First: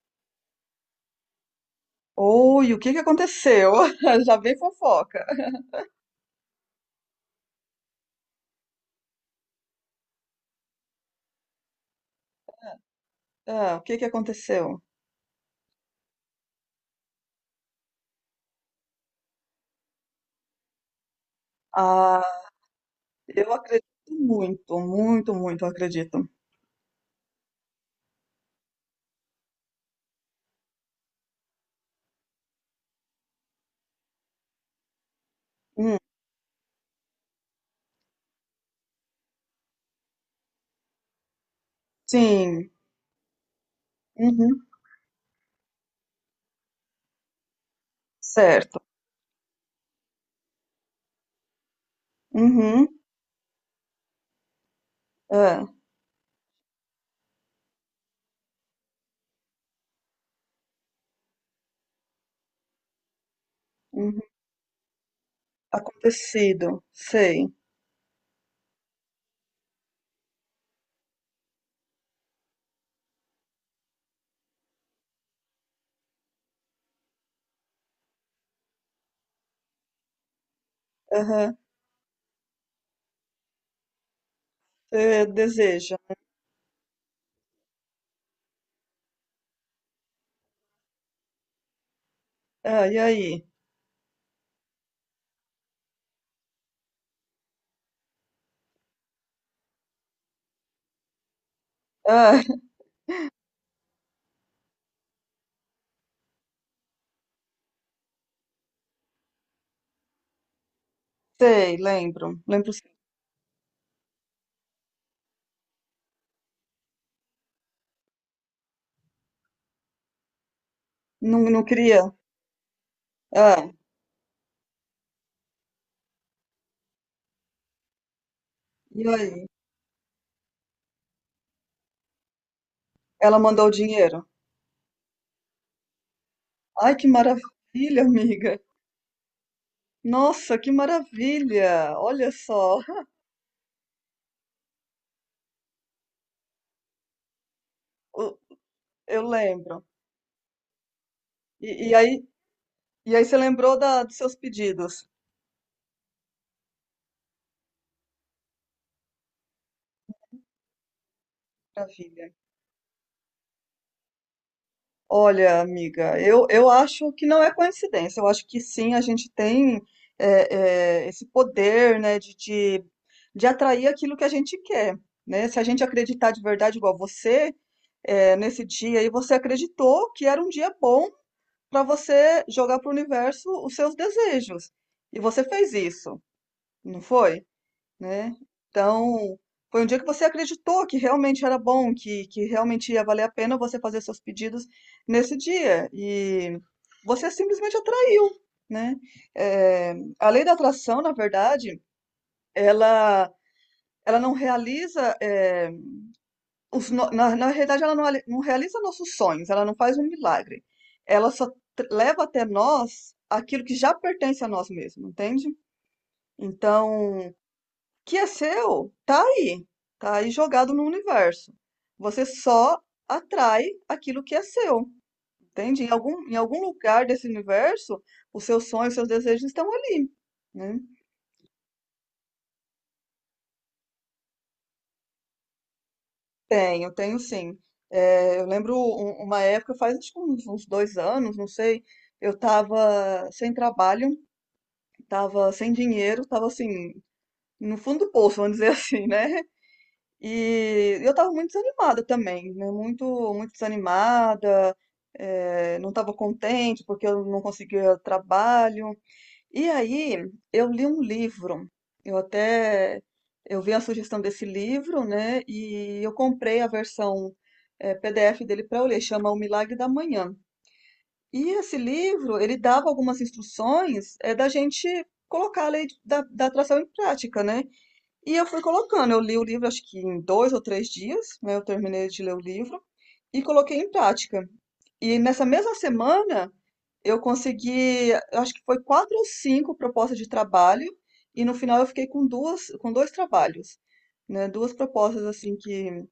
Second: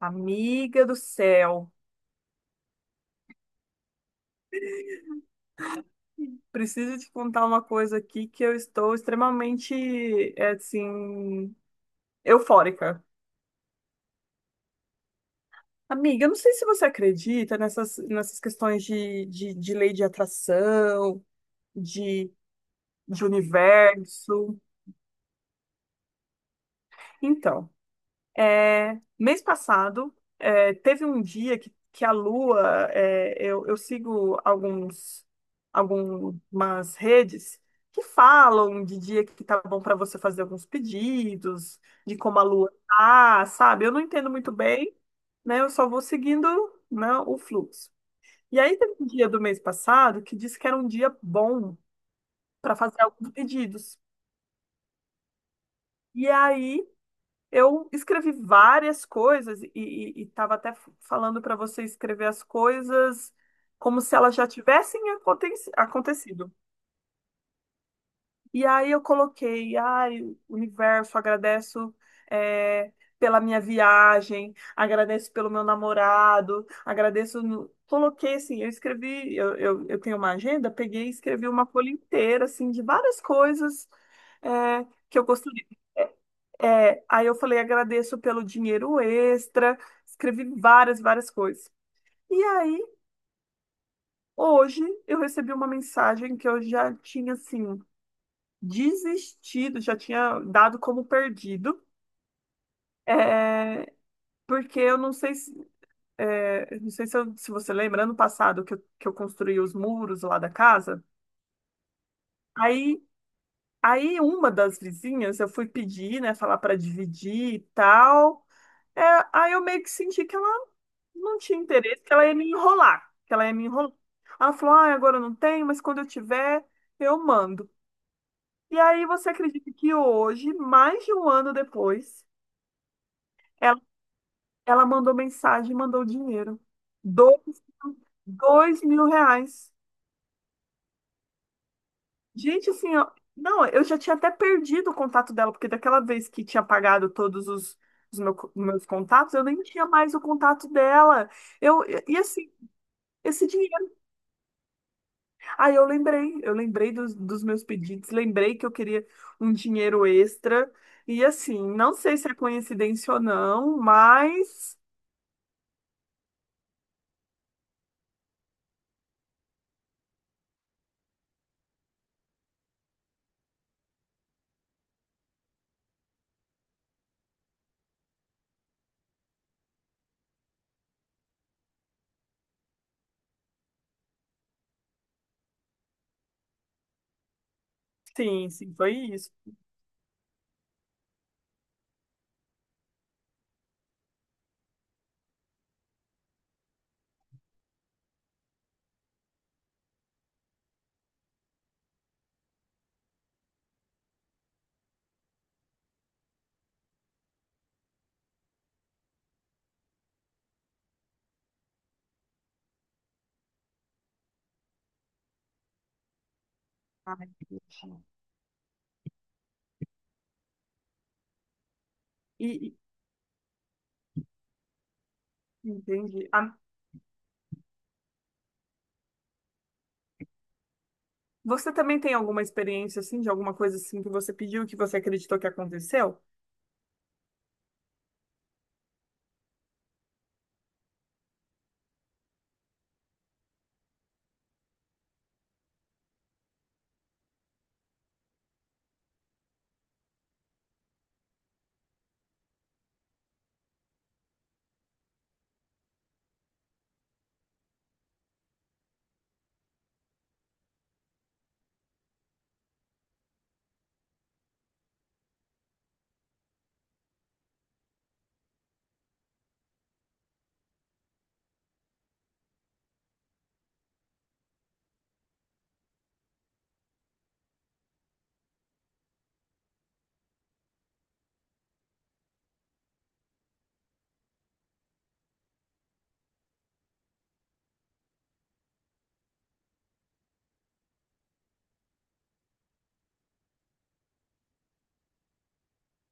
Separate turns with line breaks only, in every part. Amiga do céu,
Oi, o que que aconteceu? Já vem fofoca.
preciso te contar uma coisa aqui que eu estou extremamente, assim, eufórica.
É, o que que aconteceu?
Amiga, eu não sei se você acredita nessas questões de lei de atração, de,
Ah,
de
eu acredito
universo.
muito, muito, muito, eu acredito.
Então, mês passado, teve um dia que a Lua, eu sigo
Hum,
algumas redes que falam de dia que tá bom para você fazer alguns pedidos, de como a Lua
sim,
tá, sabe? Eu não entendo muito
uhum,
bem, né? Eu só vou seguindo, né, o fluxo. E aí
certo.
teve um dia do mês passado que disse que era um dia bom para
Uhum,
fazer alguns pedidos.
é,
E aí, eu escrevi várias coisas e estava até falando para você escrever as coisas como se
uhum,
elas já tivessem acontecido.
acontecido, sei.
E aí eu coloquei, ai, universo, agradeço é, pela minha viagem, agradeço pelo meu namorado, agradeço. Coloquei assim, eu escrevi, eu tenho uma agenda, peguei e escrevi
Aham,
uma folha inteira assim de várias coisas é, que eu
é,
gostaria.
deseja.
Aí eu falei, agradeço pelo dinheiro extra, escrevi várias coisas. E aí,
Ah, e aí?
hoje, eu recebi uma mensagem que eu já tinha, assim, desistido, já tinha dado como perdido,
Ah,
é, porque eu não sei se, não sei se, se você lembra, ano passado que eu construí os muros lá da casa,
sei, lembro, lembro sim.
aí, aí uma das vizinhas, eu fui pedir, né, falar para dividir e tal. É, Aí eu meio que senti que ela não
Não,
tinha
não
interesse,
queria.
que ela ia me enrolar, que ela ia me
Ah,
enrolar. Ela falou, ah, agora eu não tenho, mas quando eu tiver, eu mando. E
e
aí você
aí?
acredita que hoje, mais de um ano depois,
Ela mandou o
ela,
dinheiro.
ela mandou mensagem, e mandou dinheiro.
Ai, que
Dois,
maravilha, amiga.
R$ 2.000.
Nossa, que maravilha! Olha
Gente,
só.
assim, ó, não, eu já tinha até perdido o contato dela, porque daquela vez que tinha pagado todos
O-
meus
Eu
contatos, eu nem
lembro.
tinha mais o contato dela.
E, e
E
aí,
assim,
e aí você
esse
lembrou dos seus pedidos
aí eu lembrei dos meus pedidos, lembrei que eu queria um dinheiro extra. E assim,
para
não sei se
filha.
é coincidência ou não, mas
Olha, amiga, eu acho que não é coincidência. Eu acho que sim, a gente tem esse poder, né, de atrair aquilo que a gente quer, né? Se a gente acreditar de verdade, igual você, é, nesse dia aí, você acreditou que era um dia bom para você jogar para o universo os seus desejos. E você fez isso, não foi? Né?
sim, sim, foi isso.
Então, foi um dia que você acreditou que realmente era bom, que realmente ia valer a pena você fazer seus pedidos nesse dia. E você simplesmente atraiu, né? Eh, a lei da atração, na verdade, ela, ela não realiza, eh, os, no- na, na realidade, ela não realiza nossos sonhos, ela não faz um milagre. Ela só leva até nós aquilo que já pertence a nós mesmos, entende?
Ai,
Então,
entendi.
que é seu, tá aí jogado no universo. Você
E, e-
só atrai aquilo que é seu, entende?
Entendi.
Em
Ah,
algum lugar desse universo, os seus sonhos, os seus desejos estão ali, né?
você também tem alguma experiência assim, de alguma coisa assim que você pediu, que você acreditou que aconteceu?
Tenho, tenho sim. É, eu lembro uma época, faz acho que uns dois anos, não sei, eu tava sem trabalho, tava sem dinheiro, tava assim, no fundo do poço, vamos dizer assim, né? E eu tava muito desanimada também, né? Muito desanimada, não tava contente porque eu não conseguia trabalho. E aí eu li um livro, eu até eu vi a sugestão desse livro, né? E eu comprei a versão PDF dele para eu ler, chama O Milagre da Manhã. E esse livro, ele dava algumas instruções da gente colocar a lei da atração em prática, né? E eu fui colocando. Eu li o livro, acho que em 2 ou 3 dias, né? Eu terminei de ler o livro e coloquei em prática. E nessa mesma semana, eu consegui, acho que foi 4 ou 5 propostas de trabalho, e no final eu fiquei com duas, com dois trabalhos, né? Duas propostas, assim,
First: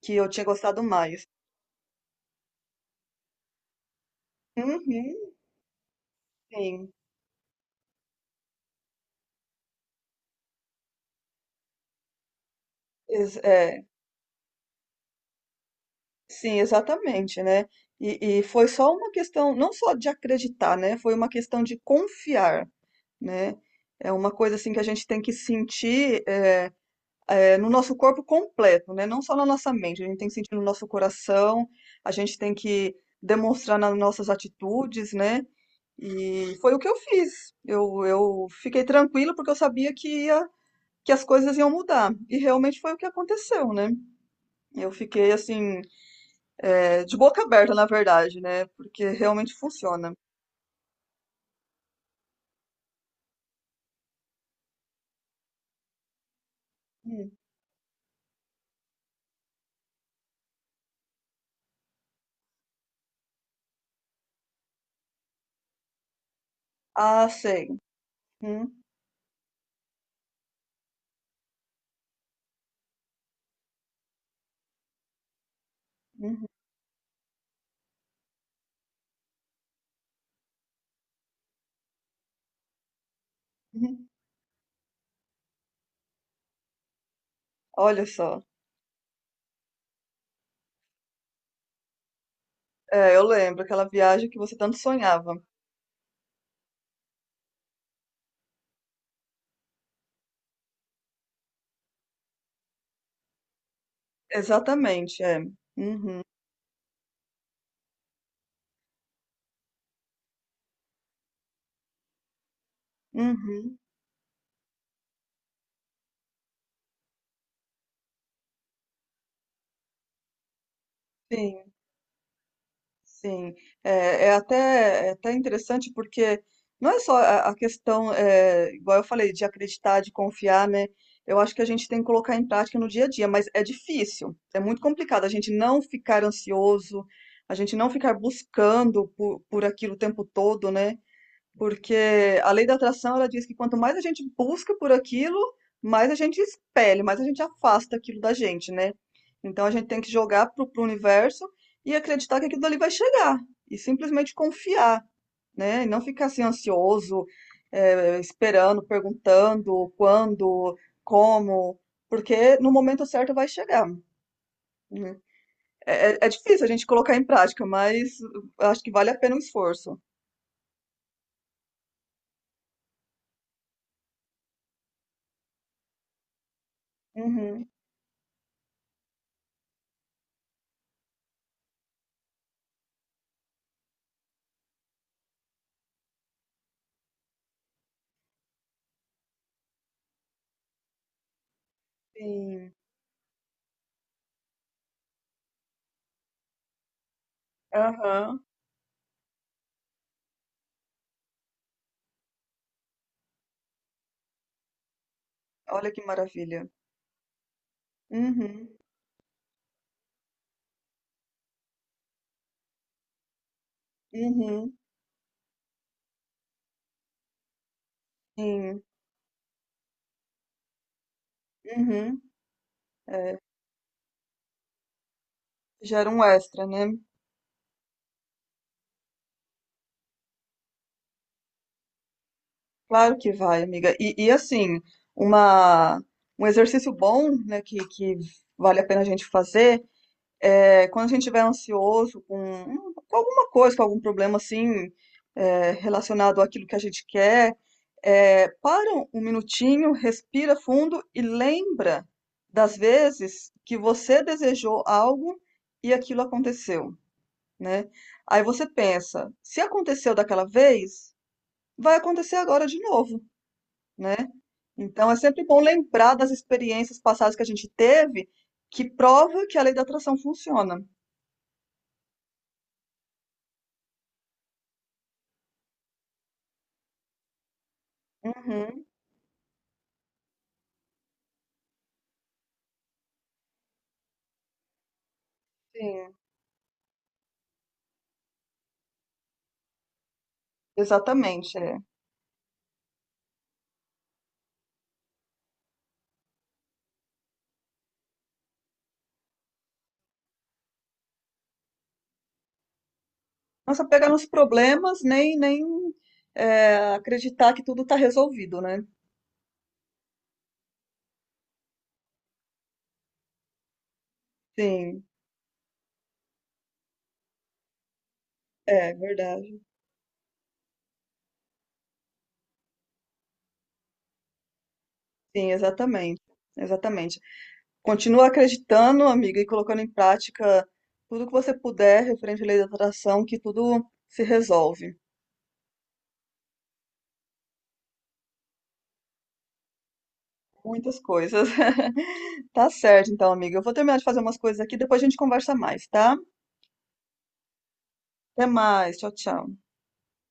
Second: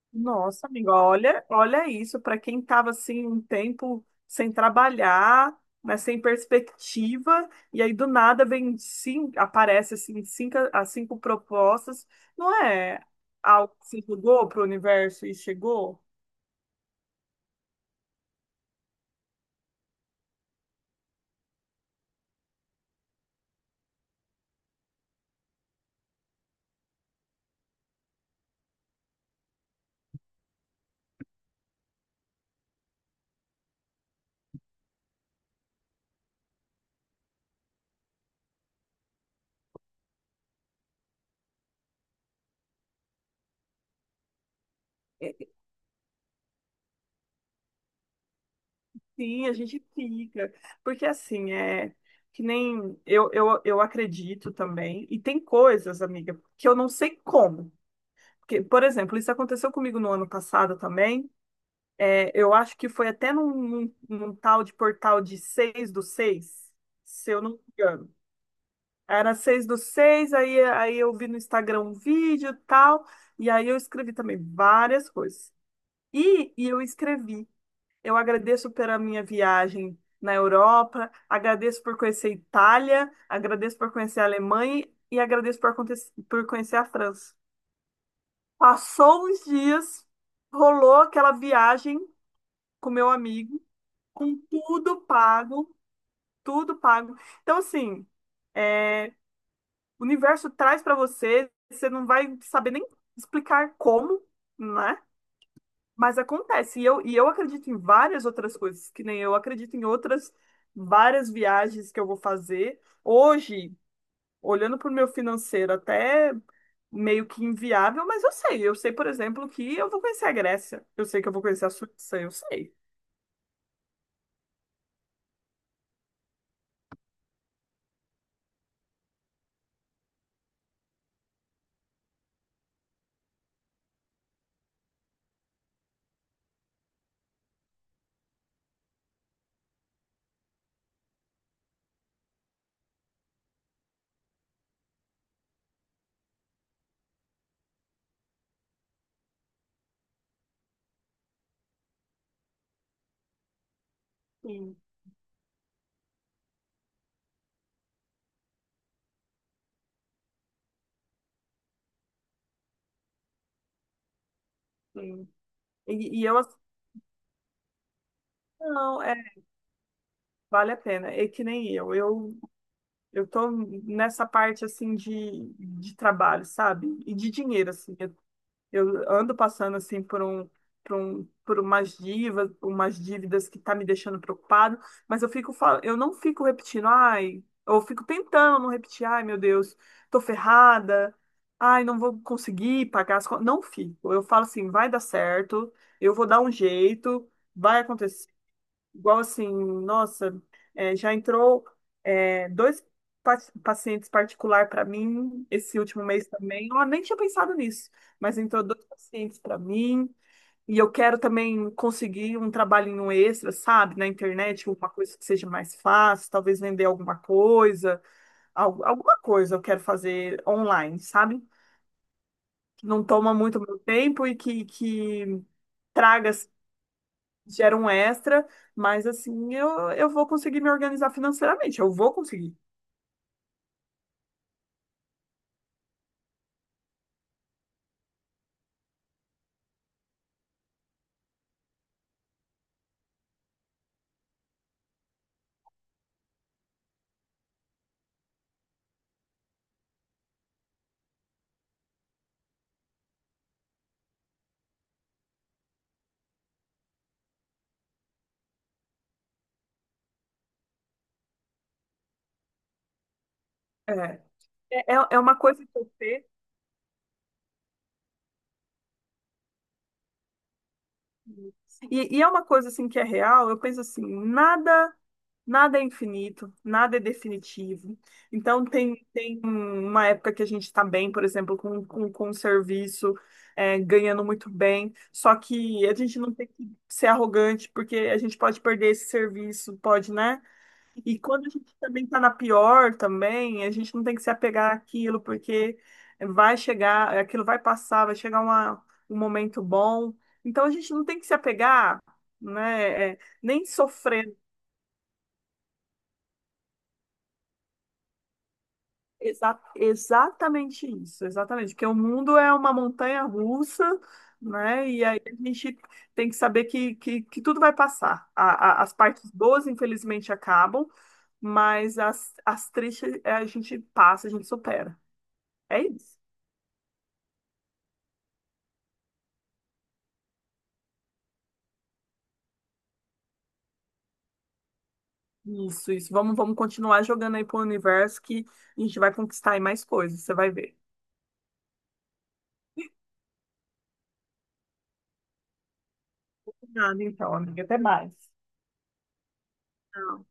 que eu tinha
Nossa,
gostado
amigo,
mais.
olha, olha isso, para quem estava assim um tempo sem
Uhum,
trabalhar, né, sem
sim,
perspectiva, e aí do nada vem cinco, aparece assim cinco, as cinco propostas, não é algo
É,
que se jogou para o universo e chegou?
sim, exatamente, né? E foi só uma questão, não só de acreditar, né? Foi uma questão de confiar. Né? É uma coisa assim que a gente tem que sentir no nosso corpo completo, né? Não só na nossa mente, a gente tem que sentir no nosso coração, a gente tem que demonstrar nas nossas atitudes, né? E foi o que eu fiz. Eu fiquei tranquila porque eu sabia que que as coisas iam mudar. E realmente foi o que aconteceu, né? Eu fiquei
É,
assim, de boca aberta, na verdade, né? Porque
Sim, a
realmente
gente
funciona.
fica, porque assim, é que nem eu, eu acredito também, e tem coisas, amiga, que eu não sei
Hum.
como. Porque, por exemplo, isso aconteceu comigo no ano passado também. Eu acho que foi até num, num tal de portal de 6 do 6,
Ah,
se eu não me
sei.
engano.
Uhum,
Era 6 do 6 aí, eu vi no Instagram um vídeo e tal, e aí eu escrevi também várias coisas.
uhum,
E eu escrevi. Eu agradeço pela minha viagem na Europa, agradeço por conhecer a Itália, agradeço por
uhum.
conhecer a Alemanha e agradeço por conhecer a França.
Olha só.
Passou uns dias, rolou aquela viagem com meu
É, eu
amigo,
lembro, aquela viagem
com
que você tanto
tudo
sonhava.
pago, tudo pago. Então, assim, é, o universo traz para você, você não vai saber nem explicar como, né?
Exatamente, é.
Mas
Uhum,
acontece. E eu acredito em várias outras coisas, que nem eu acredito em outras várias viagens que eu vou fazer. Hoje,
uhum,
olhando para o meu financeiro, até meio que inviável, mas eu sei. Eu sei, por exemplo, que eu vou conhecer a Grécia. Eu sei que eu vou conhecer a
sim,
Suíça, eu sei.
sim. É até interessante porque não é só a questão, é, igual eu falei, de acreditar, de confiar, né? Eu acho que a gente tem que colocar em prática no dia a dia, mas é difícil, é muito complicado a gente não ficar ansioso, a gente não ficar buscando por aquilo o tempo todo, né? Porque a lei da atração, ela diz que quanto mais a gente busca por aquilo, mais a gente expele, mais a gente afasta aquilo da gente, né? Então a gente tem que jogar pro universo e acreditar que aquilo dali vai chegar. E simplesmente
Sim,
confiar, né? E não ficar assim ansioso, esperando, perguntando quando, como, porque no momento certo vai chegar. Né?
sim. E
É
eu, assim,
difícil a gente colocar em prática, mas acho que
não,
vale a pena o esforço.
vale a pena. É que nem eu. Eu tô nessa parte assim de trabalho, sabe? E de
Uhum,
dinheiro assim. Eu ando passando assim por umas dívidas, que tá me deixando preocupado, mas eu não fico repetindo, ai, eu fico tentando não repetir, ai, meu Deus, tô ferrada. Ai, não vou
sim.
conseguir pagar as contas. Não fico. Eu falo assim, vai dar certo, eu vou dar um jeito, vai acontecer.
Aham.
Igual assim, nossa, já entrou, dois pa- pacientes particular para mim esse
Olha que
último mês
maravilha.
também. Eu nem tinha pensado nisso, mas entrou
Uhum,
dois pacientes para mim. E eu quero também conseguir um trabalhinho extra, sabe, na internet,
uhum,
alguma coisa que seja mais fácil, talvez vender alguma coisa,
sim,
alguma coisa eu quero fazer online, sabe?
uhum.
Que não toma
É,
muito meu tempo e que
gera um
traga
extra, né?
gera um extra, mas assim, eu vou conseguir me organizar financeiramente, eu vou conseguir.
Claro que vai, amiga. E assim, uma, um exercício bom, né, que vale a pena a gente fazer, é quando a gente estiver ansioso com alguma coisa, com algum problema assim, é, relacionado àquilo que a gente quer, é, para um minutinho, respira fundo e lembra das vezes que você desejou algo e aquilo aconteceu. Né? Aí você pensa, se aconteceu daquela vez, vai acontecer agora de novo,
É,
né? Então é
é uma
sempre bom
coisa que eu
lembrar
penso,
das experiências passadas que a gente teve, que prova que a lei da atração funciona.
e é uma coisa assim que é real, eu penso assim, nada, nada é infinito, nada é definitivo. Então
Uhum,
tem uma época que a gente está bem, por exemplo, com um serviço, ganhando muito bem, só que a
sim,
gente não tem que ser arrogante, porque a gente pode perder esse serviço, pode, né? E quando a
exatamente.
gente
É.
também tá na pior também, a gente não tem que se apegar àquilo, porque vai chegar, aquilo vai passar, vai chegar um momento bom. Então a gente não tem que se apegar, né, nem
Não é só pegar nos
sofrer.
problemas, nem é, acreditar que tudo está resolvido, né?
Exatamente isso, exatamente. Porque o mundo é uma montanha russa, né?
Sim,
E aí a gente tem que saber que tudo vai passar. As
é
partes
verdade.
boas, infelizmente, acabam, mas as tristes, a gente passa, a gente supera.
Sim,
É isso.
exatamente. Exatamente. Continua acreditando, amiga, e colocando em prática tudo que você puder referente à lei da atração, que tudo se resolve.
Isso, isso. Vamos continuar jogando aí pro universo que a gente vai conquistar aí mais coisas, você vai ver.
Muitas coisas. Tá certo, então, amiga. Eu vou terminar de fazer umas coisas aqui, depois a gente conversa mais, tá?
Nada, então, amiga. Até mais.
Até mais. Tchau, tchau.
Tchau.